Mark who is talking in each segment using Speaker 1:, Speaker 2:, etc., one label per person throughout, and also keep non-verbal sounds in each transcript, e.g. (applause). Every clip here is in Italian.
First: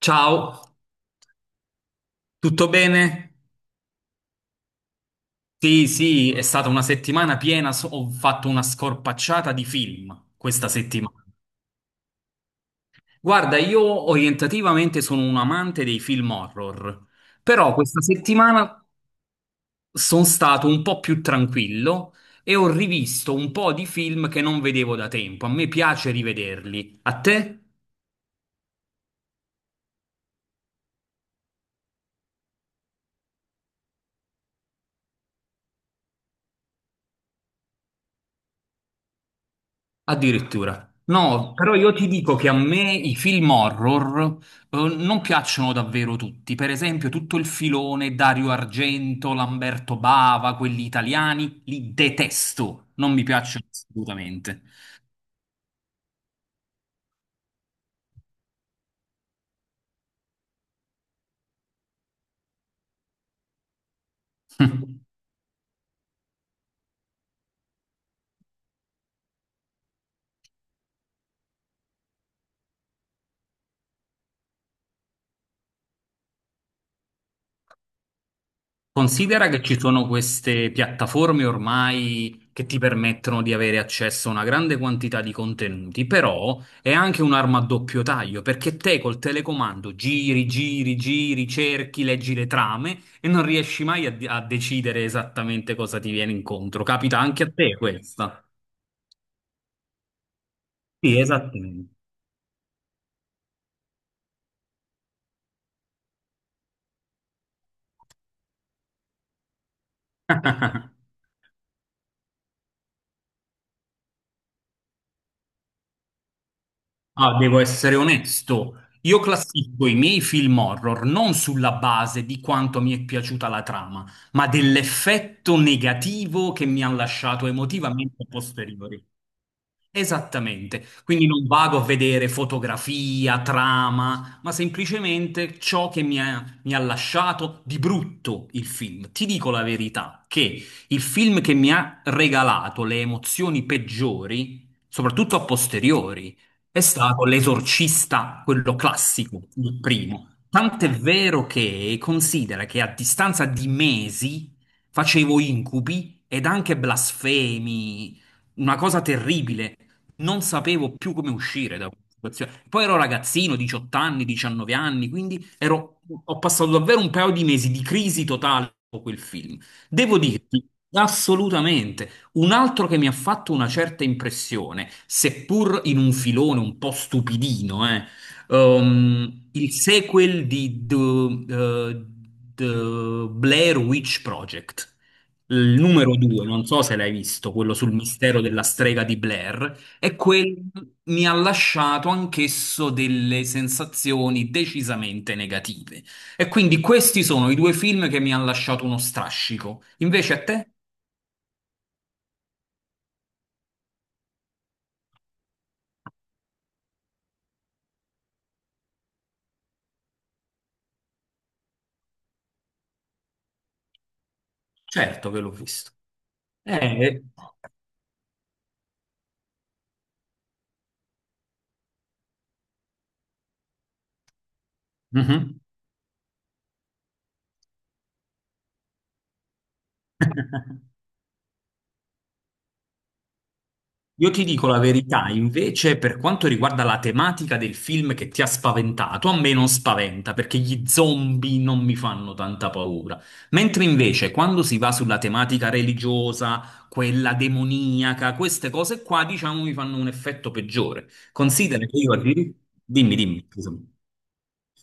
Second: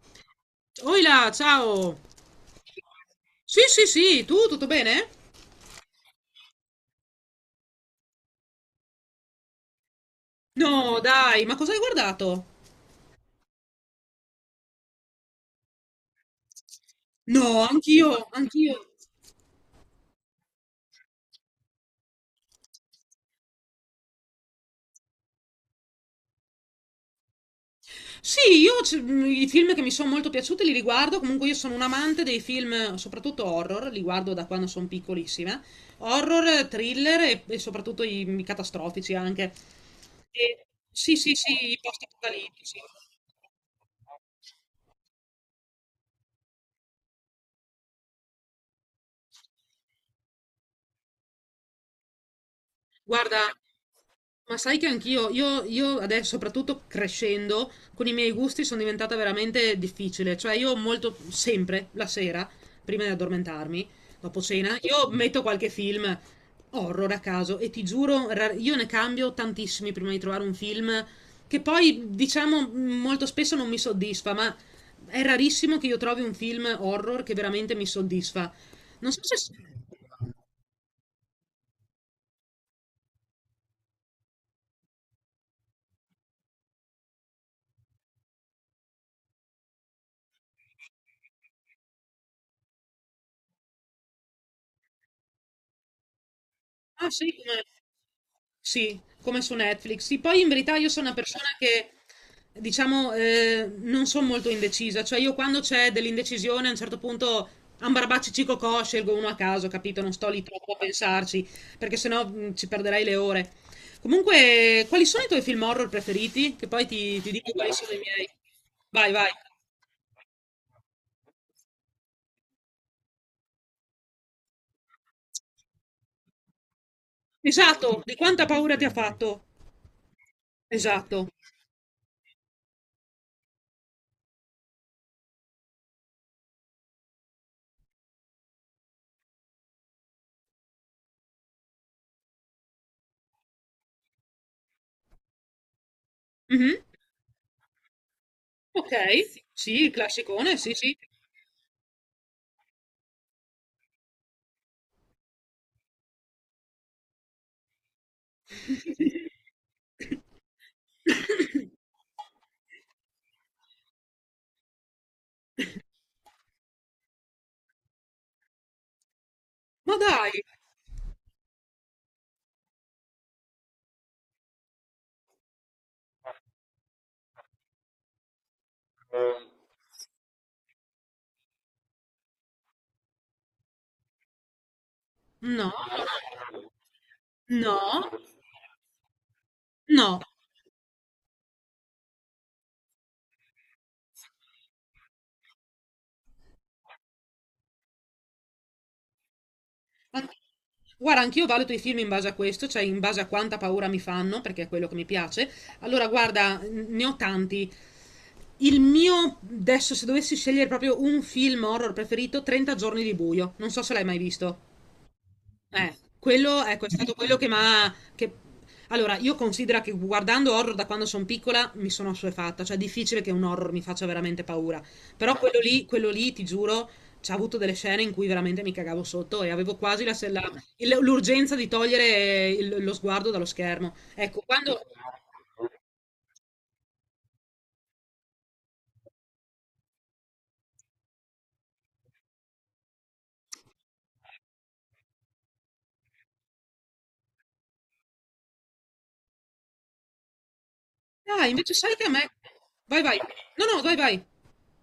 Speaker 1: Ciao,
Speaker 2: Oila, ciao!
Speaker 1: tutto bene?
Speaker 2: Sì, sì, sì, tu tutto bene?
Speaker 1: Sì, sì, è stata una settimana piena, ho fatto una scorpacciata di film questa
Speaker 2: No,
Speaker 1: settimana.
Speaker 2: dai, ma cosa hai guardato?
Speaker 1: Guarda, io orientativamente sono un amante dei film horror,
Speaker 2: No,
Speaker 1: però questa
Speaker 2: anch'io, anch'io.
Speaker 1: settimana sono stato un po' più tranquillo e ho rivisto un po' di film che non vedevo da tempo. A me piace rivederli. A te?
Speaker 2: Sì, io i film che mi sono molto piaciuti li riguardo, comunque io sono un amante dei film, soprattutto horror, li guardo da quando sono piccolissima. Horror, thriller e soprattutto i catastrofici anche. E-
Speaker 1: Addirittura.
Speaker 2: sì, sì, sì,
Speaker 1: No, però
Speaker 2: i
Speaker 1: io ti dico che a
Speaker 2: post-apocalittici.
Speaker 1: me i film horror non piacciono davvero tutti. Per esempio, tutto il filone Dario Argento, Lamberto Bava, quelli italiani, li detesto. Non mi
Speaker 2: Guarda,
Speaker 1: piacciono
Speaker 2: ma
Speaker 1: assolutamente.
Speaker 2: sai che anch'io, io adesso, soprattutto crescendo, con i miei gusti sono diventata veramente difficile. Cioè, io molto, sempre, la sera, prima di addormentarmi, dopo cena, io metto qualche film horror a caso e ti giuro, io ne cambio tantissimi prima di trovare un film che poi, diciamo, molto spesso non mi soddisfa, ma è rarissimo che io trovi un film horror che veramente mi soddisfa. Non so se...
Speaker 1: Considera che ci sono queste piattaforme ormai che ti permettono di avere accesso a una grande quantità di contenuti, però è anche un'arma a doppio taglio, perché te col telecomando giri, giri, giri, cerchi, leggi le trame e non riesci mai a decidere esattamente cosa ti viene incontro.
Speaker 2: Ah
Speaker 1: Capita
Speaker 2: sì,
Speaker 1: anche a
Speaker 2: come
Speaker 1: te questa?
Speaker 2: sì, come su Netflix. Sì, poi in verità io sono una
Speaker 1: Sì,
Speaker 2: persona che,
Speaker 1: esattamente.
Speaker 2: diciamo, non sono molto indecisa. Cioè io quando c'è dell'indecisione a un certo punto ambarbacci cicocò, scelgo uno a caso, capito? Non sto lì troppo a
Speaker 1: (laughs)
Speaker 2: pensarci, perché sennò ci perderei le ore. Comunque, quali sono i tuoi film horror preferiti? Che poi ti
Speaker 1: Ah,
Speaker 2: dico
Speaker 1: devo
Speaker 2: quali sono
Speaker 1: essere
Speaker 2: i miei.
Speaker 1: onesto,
Speaker 2: Vai,
Speaker 1: io
Speaker 2: vai.
Speaker 1: classifico i miei film horror non sulla base di quanto mi è piaciuta la trama, ma dell'effetto negativo che mi ha lasciato
Speaker 2: Esatto, di
Speaker 1: emotivamente a
Speaker 2: quanta paura ti ha
Speaker 1: posteriori.
Speaker 2: fatto?
Speaker 1: Esattamente, quindi
Speaker 2: Esatto.
Speaker 1: non vado a vedere fotografia, trama, ma semplicemente ciò che mi ha lasciato di brutto il film. Ti dico la verità, che il film che mi ha regalato le emozioni peggiori, soprattutto a posteriori, è
Speaker 2: Mhm.
Speaker 1: stato L'Esorcista, quello
Speaker 2: Ok,
Speaker 1: classico, il
Speaker 2: sì, il
Speaker 1: primo.
Speaker 2: classicone, sì,
Speaker 1: Tant'è
Speaker 2: sì.
Speaker 1: vero che considera che a distanza di mesi facevo incubi ed anche blasfemi, una cosa terribile. Non sapevo più come uscire da questa situazione. Poi ero ragazzino, 18 anni, 19 anni, quindi ho passato davvero un paio di mesi di crisi totale con quel film.
Speaker 2: Ma
Speaker 1: Devo
Speaker 2: dai,
Speaker 1: dirti, assolutamente, un altro che mi ha fatto una certa impressione, seppur in un filone un po' stupidino, il sequel di eh, The Blair Witch Project.
Speaker 2: no,
Speaker 1: Il numero due, non so se l'hai visto, quello sul
Speaker 2: no,
Speaker 1: mistero della strega di Blair, e
Speaker 2: no.
Speaker 1: quel mi ha lasciato anch'esso delle sensazioni decisamente negative. E quindi questi sono i due film che mi hanno lasciato uno strascico.
Speaker 2: Ma-
Speaker 1: Invece a te?
Speaker 2: Guarda, anch'io valuto i film in base a questo, cioè in base a quanta paura mi fanno, perché è quello che mi piace. Allora, guarda, ne ho tanti. Il mio, adesso, se dovessi scegliere proprio un film horror preferito, 30 giorni di buio. Non so se l'hai mai visto.
Speaker 1: Certo che l'ho visto.
Speaker 2: Eh, quello, ecco, è stato
Speaker 1: Eh,
Speaker 2: quello che mi ha... Allora, io considero che guardando horror da quando sono piccola mi sono assuefatta, cioè è difficile che un horror mi faccia veramente paura. Però quello
Speaker 1: mhm.
Speaker 2: lì, quello lì, ti giuro, c'ha avuto delle scene in cui veramente mi cagavo sotto e avevo quasi la l'urgenza di togliere lo sguardo dallo schermo.
Speaker 1: Io
Speaker 2: Ecco,
Speaker 1: ti dico la
Speaker 2: quando...
Speaker 1: verità, invece, per quanto riguarda la tematica del film che ti ha spaventato, a me non spaventa perché gli zombie non mi fanno tanta paura. Mentre invece, quando si va sulla tematica religiosa, quella demoniaca, queste cose qua, diciamo, mi fanno un effetto peggiore.
Speaker 2: Ah, invece
Speaker 1: Considera
Speaker 2: sai
Speaker 1: che
Speaker 2: che a
Speaker 1: io
Speaker 2: me...
Speaker 1: addirittura...
Speaker 2: Vai,
Speaker 1: Dimmi,
Speaker 2: vai.
Speaker 1: dimmi,
Speaker 2: No,
Speaker 1: scusa.
Speaker 2: no, vai, vai.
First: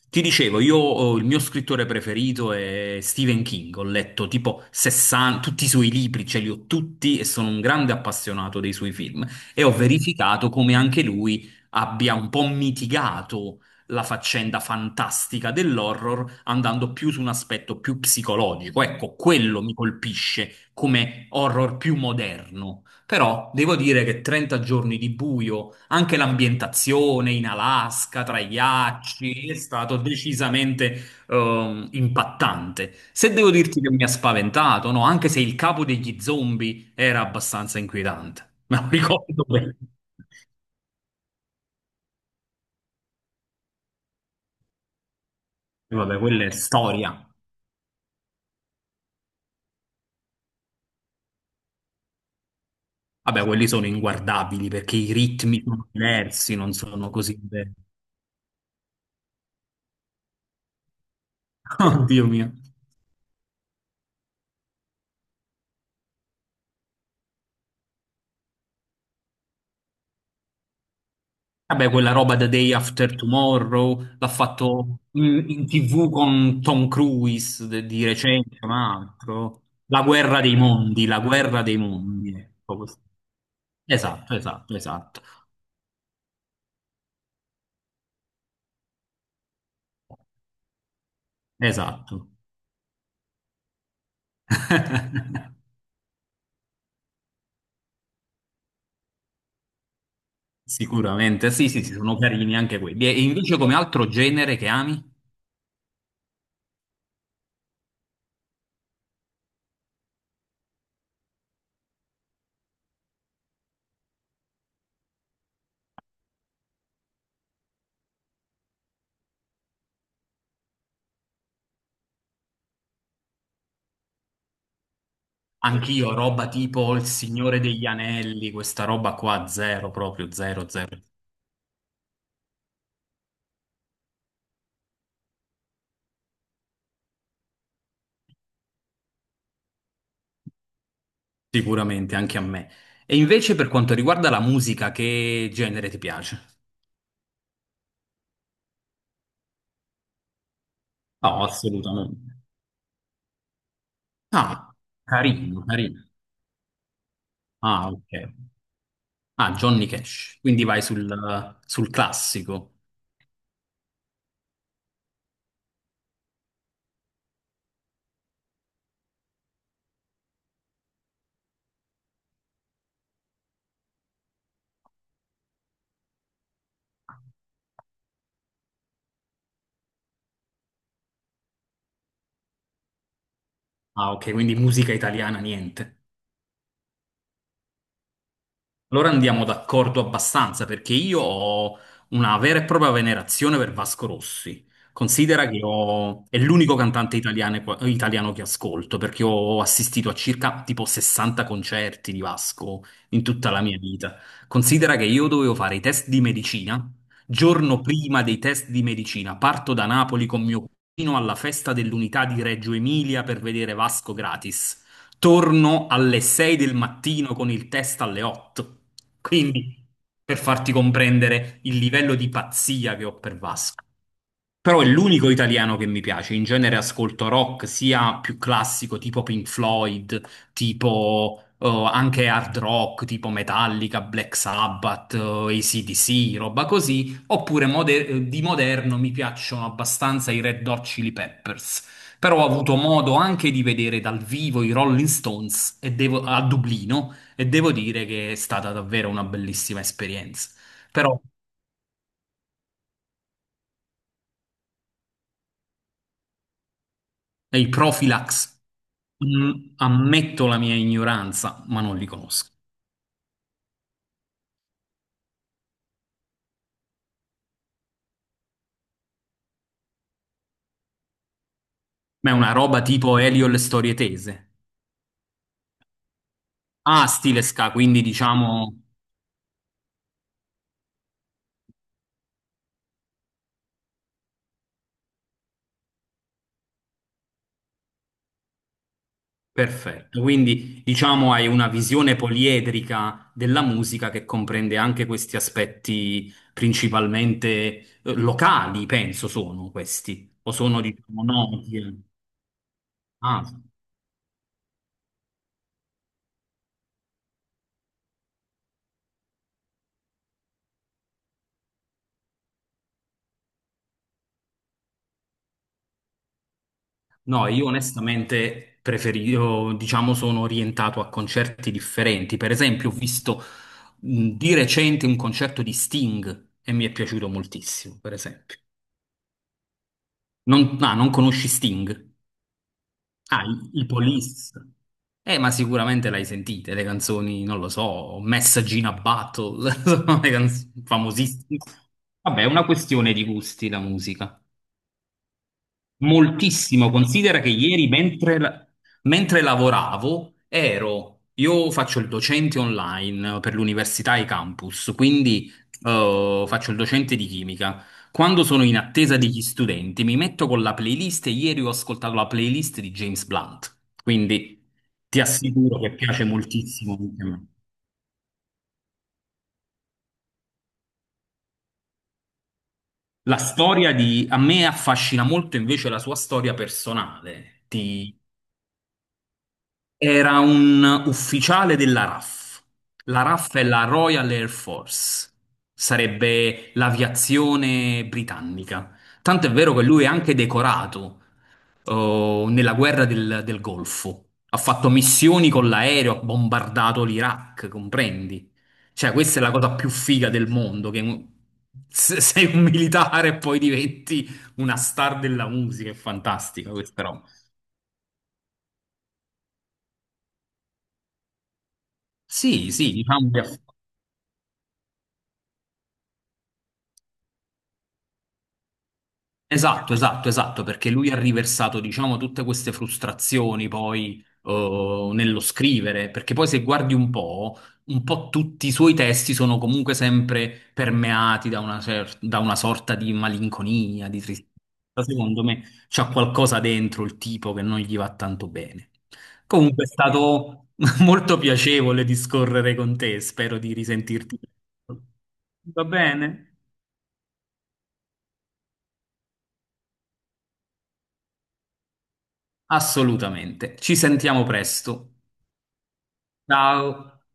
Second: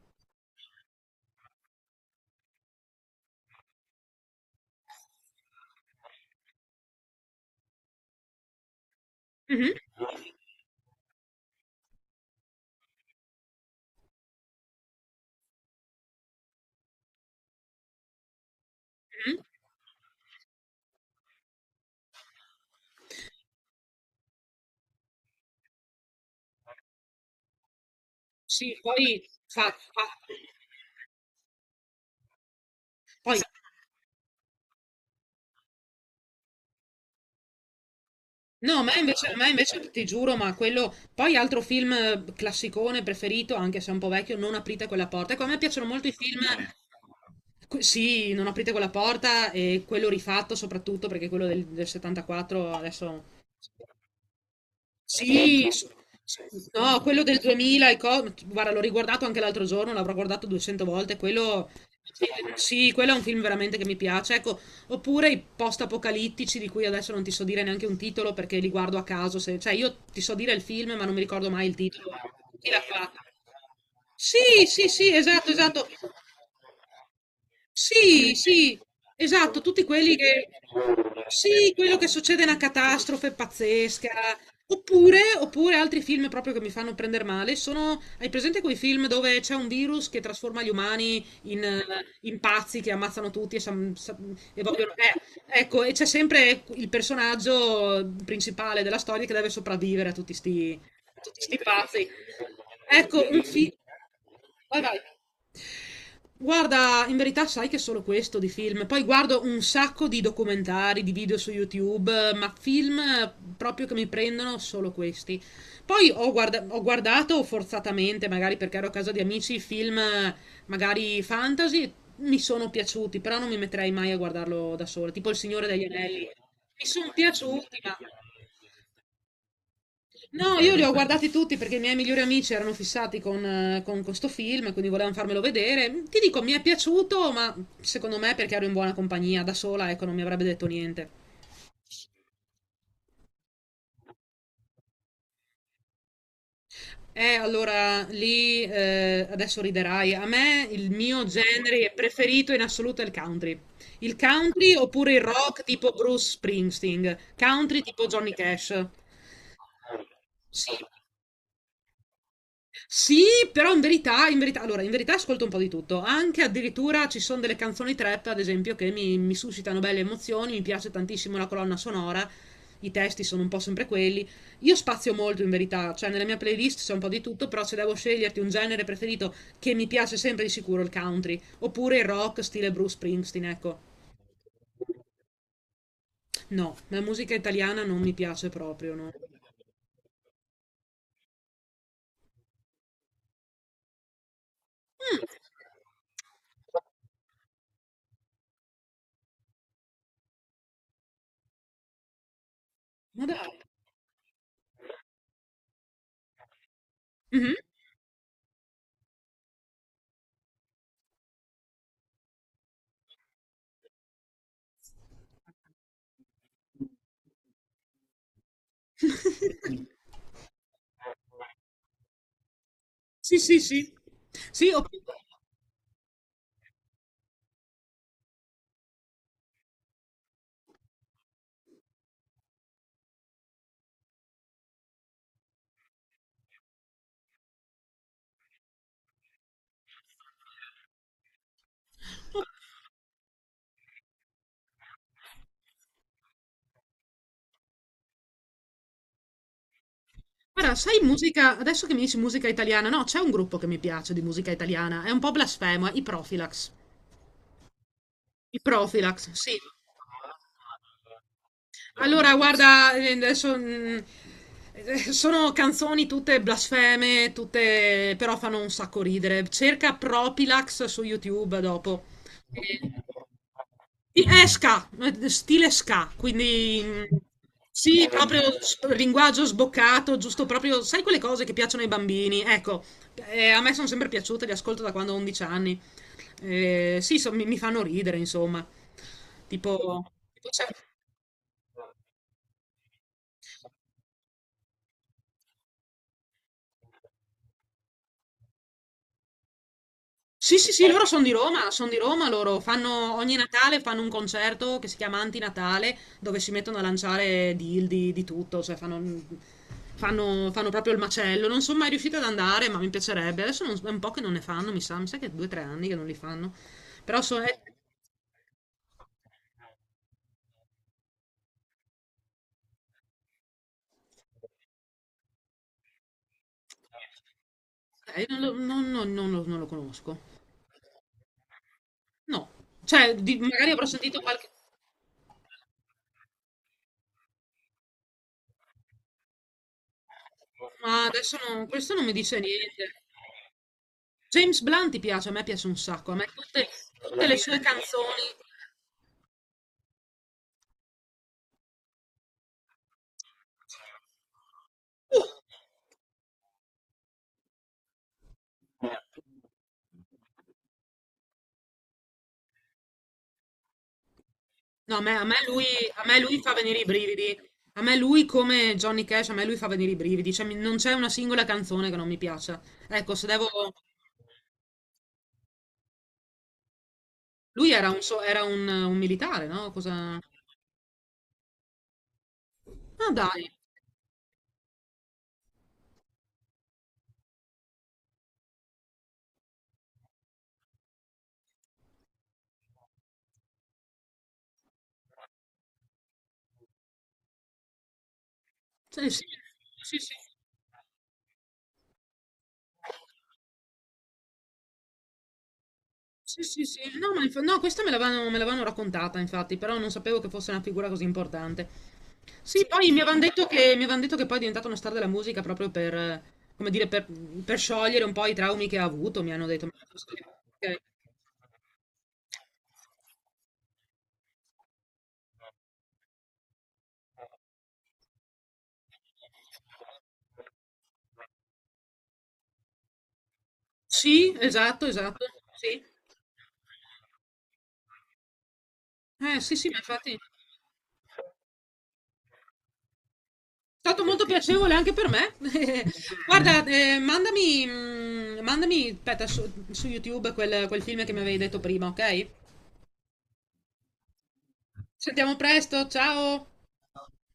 Speaker 1: Ti dicevo, io il mio scrittore preferito è Stephen King, ho letto tipo 60, tutti i suoi libri, ce li ho tutti e sono un grande appassionato dei suoi film e ho
Speaker 2: Mhm,
Speaker 1: verificato come anche lui abbia un po' mitigato la faccenda fantastica dell'horror andando più su un aspetto più psicologico. Ecco,
Speaker 2: mhm.
Speaker 1: quello mi colpisce come horror più moderno. Però devo dire che 30 giorni di buio, anche l'ambientazione in Alaska, tra i
Speaker 2: Sì, poi...
Speaker 1: ghiacci, è
Speaker 2: fa-
Speaker 1: stato
Speaker 2: fa-
Speaker 1: decisamente impattante. Se
Speaker 2: Poi
Speaker 1: devo dirti che mi ha spaventato, no? Anche se il capo degli zombie era abbastanza inquietante. (laughs) Me
Speaker 2: no,
Speaker 1: lo ricordo
Speaker 2: ma
Speaker 1: bene.
Speaker 2: invece ti giuro, ma quello. Poi altro film classicone preferito, anche se è un po' vecchio, Non aprite quella porta. Ecco, a me piacciono
Speaker 1: E
Speaker 2: molto i
Speaker 1: vabbè,
Speaker 2: film.
Speaker 1: quella è storia.
Speaker 2: Sì, Non aprite quella porta e quello rifatto soprattutto perché quello del 74 adesso
Speaker 1: Vabbè, quelli sono inguardabili perché i ritmi
Speaker 2: sì,
Speaker 1: sono diversi, non
Speaker 2: no,
Speaker 1: sono
Speaker 2: quello
Speaker 1: così
Speaker 2: del
Speaker 1: belli.
Speaker 2: 2000, e guarda, l'ho riguardato anche l'altro giorno, l'avrò guardato 200 volte, quello...
Speaker 1: (laughs)
Speaker 2: Sì,
Speaker 1: Oddio mio.
Speaker 2: sì, quello è un film veramente che mi piace. Ecco, oppure i post-apocalittici di cui adesso non ti so dire neanche un titolo perché li guardo a caso. Cioè, io ti so dire il film, ma non mi ricordo mai il
Speaker 1: Vabbè,
Speaker 2: titolo.
Speaker 1: quella roba The
Speaker 2: Chi
Speaker 1: Day
Speaker 2: l'ha
Speaker 1: After
Speaker 2: fatto?
Speaker 1: Tomorrow l'ha
Speaker 2: Sì, sì,
Speaker 1: fatto
Speaker 2: sì,
Speaker 1: in,
Speaker 2: esatto,
Speaker 1: in
Speaker 2: esatto.
Speaker 1: TV con Tom Cruise di
Speaker 2: Sì,
Speaker 1: recente, un
Speaker 2: sì, esatto,
Speaker 1: altro.
Speaker 2: tutti
Speaker 1: La
Speaker 2: quelli
Speaker 1: guerra
Speaker 2: che...
Speaker 1: dei mondi, la guerra
Speaker 2: Sì,
Speaker 1: dei
Speaker 2: quello che
Speaker 1: mondi,
Speaker 2: succede è una
Speaker 1: ecco questo.
Speaker 2: catastrofe pazzesca.
Speaker 1: Esatto, esatto,
Speaker 2: Oppure,
Speaker 1: esatto.
Speaker 2: oppure altri film proprio che mi fanno prendere male sono... Hai presente quei film dove c'è un virus che trasforma gli umani in,
Speaker 1: Esatto.
Speaker 2: in pazzi che ammazzano tutti e, e vogliono...
Speaker 1: (laughs)
Speaker 2: ecco, e c'è sempre il personaggio principale della storia che deve sopravvivere a a tutti
Speaker 1: Sicuramente,
Speaker 2: sti
Speaker 1: sì, sì, sì,
Speaker 2: pazzi.
Speaker 1: sono carini anche quelli. E
Speaker 2: Ecco, un
Speaker 1: invece
Speaker 2: film...
Speaker 1: come altro genere che
Speaker 2: Vai, vai.
Speaker 1: ami?
Speaker 2: Guarda, in verità sai che è solo questo di film. Poi guardo un sacco di documentari, di video su YouTube, ma film proprio che mi prendono solo questi. Poi ho, ho guardato forzatamente, magari perché ero a casa di amici, film magari fantasy, mi sono piaciuti, però non mi metterei mai a guardarlo da sola, tipo Il Signore degli
Speaker 1: Anch'io,
Speaker 2: Anelli.
Speaker 1: roba
Speaker 2: Mi
Speaker 1: tipo Il
Speaker 2: sono
Speaker 1: Signore
Speaker 2: piaciuti,
Speaker 1: degli
Speaker 2: ma...
Speaker 1: Anelli, questa roba qua, zero, proprio
Speaker 2: No,
Speaker 1: zero,
Speaker 2: io li ho
Speaker 1: zero.
Speaker 2: guardati tutti perché i miei migliori amici erano fissati con questo film, quindi volevano farmelo vedere. Ti dico, mi è piaciuto, ma secondo me perché ero in buona compagnia, da sola, ecco, non mi avrebbe detto niente.
Speaker 1: Sicuramente, anche a me. E invece per quanto riguarda la musica, che genere ti piace?
Speaker 2: Allora, lì, adesso riderai. A me il mio
Speaker 1: No,
Speaker 2: genere
Speaker 1: assolutamente.
Speaker 2: preferito in assoluto è il country. Il
Speaker 1: Ah,
Speaker 2: country oppure il rock
Speaker 1: carino,
Speaker 2: tipo
Speaker 1: carino.
Speaker 2: Bruce Springsteen, country
Speaker 1: Ah,
Speaker 2: tipo
Speaker 1: ok.
Speaker 2: Johnny Cash.
Speaker 1: Ah, Johnny Cash. Quindi
Speaker 2: Sì,
Speaker 1: vai sul classico.
Speaker 2: sì, però in verità, allora, in verità ascolto un po' di tutto. Anche addirittura ci sono delle canzoni trap, ad esempio, che mi suscitano belle emozioni. Mi piace tantissimo la colonna sonora. I testi sono un po' sempre quelli. Io spazio molto in verità, cioè nella mia playlist c'è un po' di tutto, però se devo sceglierti un genere preferito che mi piace sempre di sicuro il country, oppure il rock stile Bruce Springsteen, ecco.
Speaker 1: Ah, ok, quindi musica italiana, niente.
Speaker 2: No, la musica italiana non mi piace proprio,
Speaker 1: Allora
Speaker 2: no.
Speaker 1: andiamo d'accordo abbastanza perché io ho una vera e propria venerazione per Vasco Rossi.
Speaker 2: Mm,
Speaker 1: Considera che è l'unico cantante italiano, italiano che ascolto, perché ho assistito a circa tipo 60 concerti di Vasco in
Speaker 2: ma
Speaker 1: tutta
Speaker 2: dai.
Speaker 1: la mia vita. Considera che io dovevo fare i test di medicina.
Speaker 2: Mhm.
Speaker 1: Giorno prima dei test di medicina parto da Napoli con mio cugino alla festa dell'unità di Reggio Emilia per vedere Vasco gratis, torno alle 6 del mattino con il test alle 8.
Speaker 2: (laughs)
Speaker 1: Quindi, per farti comprendere il livello di pazzia che ho per
Speaker 2: Sì, sì,
Speaker 1: Vasco.
Speaker 2: sì. Sì,
Speaker 1: Però
Speaker 2: ho...
Speaker 1: è l'unico italiano che mi piace. In genere ascolto rock sia più classico, tipo Pink Floyd, tipo anche hard rock, tipo Metallica, Black Sabbath, AC/DC, roba così. Oppure di moderno mi piacciono abbastanza i Red Hot Chili Peppers. Però ho avuto modo anche di vedere dal vivo i Rolling Stones e a Dublino, e devo dire che è stata davvero una bellissima esperienza.
Speaker 2: Guarda, sai
Speaker 1: Però
Speaker 2: musica, adesso che mi dici musica italiana, no, c'è un gruppo che mi piace di musica italiana, è un po' blasfemo, i Profilax.
Speaker 1: è il Profilax.
Speaker 2: I Profilax,
Speaker 1: Mm,
Speaker 2: sì.
Speaker 1: ammetto la mia ignoranza, ma non li
Speaker 2: Allora,
Speaker 1: conosco.
Speaker 2: guarda, adesso sono canzoni tutte blasfeme, tutte però fanno un sacco ridere. Cerca Profilax su YouTube dopo.
Speaker 1: Ma è una roba
Speaker 2: Eh,
Speaker 1: tipo Elio e le storie
Speaker 2: Sì, è
Speaker 1: tese.
Speaker 2: ska, stile ska, quindi
Speaker 1: Ah, stile ska, quindi
Speaker 2: sì, proprio
Speaker 1: diciamo,
Speaker 2: linguaggio sboccato, giusto proprio, sai quelle cose che piacciono ai bambini? Ecco, a me sono sempre piaciute, le ascolto da quando ho 11 anni. Sì, mi fanno ridere, insomma. Tipo,
Speaker 1: perfetto.
Speaker 2: tipo c'è
Speaker 1: Quindi diciamo hai una visione poliedrica della musica che comprende anche questi aspetti, principalmente locali, penso sono questi, o
Speaker 2: sì, sì,
Speaker 1: sono
Speaker 2: sì, loro
Speaker 1: diciamo noti.
Speaker 2: sono di
Speaker 1: Eh.
Speaker 2: Roma, loro fanno ogni
Speaker 1: Ah, sì.
Speaker 2: Natale fanno un concerto che si chiama Antinatale, dove si mettono a lanciare dildi di tutto, cioè fanno, fanno proprio il macello. Non sono mai riuscita ad andare, ma mi piacerebbe. Adesso è un po' che non ne fanno, mi sa che è due o tre anni che non li fanno. Però so-
Speaker 1: No, io onestamente preferisco, diciamo, sono orientato a concerti differenti. Per esempio, ho visto di recente un concerto di Sting e mi è piaciuto moltissimo, per
Speaker 2: non, lo
Speaker 1: esempio.
Speaker 2: non- non- non lo- non lo conosco.
Speaker 1: Non, ah, non conosci Sting?
Speaker 2: No, cioè
Speaker 1: Ah,
Speaker 2: magari
Speaker 1: i,
Speaker 2: avrò
Speaker 1: i
Speaker 2: sentito qualche...
Speaker 1: Police. Ma sicuramente l'hai sentite, le canzoni, non lo so, Message in a Battle, (laughs) sono le canzoni
Speaker 2: Ma adesso
Speaker 1: famosissime.
Speaker 2: questo non mi dice
Speaker 1: Vabbè, è una
Speaker 2: niente.
Speaker 1: questione di gusti la musica.
Speaker 2: James Blunt ti piace, a me piace un sacco, a me
Speaker 1: Moltissimo,
Speaker 2: tutte le
Speaker 1: considera che
Speaker 2: sue
Speaker 1: ieri
Speaker 2: canzoni.
Speaker 1: mentre, mentre lavoravo ero, io faccio il docente online per l'università e i campus, quindi faccio il docente di chimica. Quando sono in attesa degli studenti mi metto con la playlist, e ieri ho ascoltato la playlist di James Blunt, quindi
Speaker 2: No, a me,
Speaker 1: ti assicuro che
Speaker 2: a me
Speaker 1: piace
Speaker 2: lui fa venire i
Speaker 1: moltissimo anche a
Speaker 2: brividi.
Speaker 1: me.
Speaker 2: A me lui, come Johnny Cash, a me lui fa venire i brividi. Cioè, non c'è una singola canzone che non mi piaccia. Ecco, se
Speaker 1: La
Speaker 2: devo...
Speaker 1: storia di, a me affascina molto invece la sua storia personale.
Speaker 2: Lui era un, era un militare, no? Cosa...
Speaker 1: Era un ufficiale della RAF.
Speaker 2: Ah,
Speaker 1: La
Speaker 2: dai.
Speaker 1: RAF è la Royal Air Force, sarebbe l'aviazione britannica. Tanto è vero che lui è anche decorato oh, nella guerra del Golfo. Ha fatto missioni con l'aereo, ha bombardato l'Iraq, comprendi?
Speaker 2: Sì,
Speaker 1: Cioè,
Speaker 2: sì,
Speaker 1: questa è la cosa più
Speaker 2: sì, sì.
Speaker 1: figa del mondo, che sei un militare e poi diventi una star della musica, è
Speaker 2: Sì, sì,
Speaker 1: fantastica
Speaker 2: sì.
Speaker 1: questa
Speaker 2: No,
Speaker 1: roba.
Speaker 2: no, questa me l'avevano raccontata, infatti, però non sapevo che fosse una figura così importante. Sì,
Speaker 1: Sì,
Speaker 2: poi
Speaker 1: sì, diciamo che,
Speaker 2: mi avevano detto che poi è diventato una star della musica proprio per, come dire, per sciogliere un po' i traumi che ha avuto, mi hanno detto.
Speaker 1: esatto, esatto, esatto, perché lui ha riversato, diciamo, tutte queste frustrazioni poi nello scrivere, perché poi se guardi un po' tutti i suoi testi sono comunque sempre permeati da una, da una sorta di malinconia, di
Speaker 2: Sì, esatto,
Speaker 1: tristezza.
Speaker 2: esatto,
Speaker 1: Secondo me
Speaker 2: sì.
Speaker 1: c'ha qualcosa dentro il tipo che non gli va tanto bene.
Speaker 2: Sì, sì, ma
Speaker 1: Comunque è
Speaker 2: infatti è
Speaker 1: stato (laughs) molto piacevole discorrere con te, spero di
Speaker 2: stato molto
Speaker 1: risentirti
Speaker 2: piacevole anche
Speaker 1: presto.
Speaker 2: per me. (laughs)
Speaker 1: Va bene?
Speaker 2: Guarda, mandami, mandami, aspetta, su, su YouTube quel film che mi avevi detto prima, ok? Ci
Speaker 1: Assolutamente. Ci sentiamo presto.
Speaker 2: sentiamo presto, ciao!
Speaker 1: Ciao.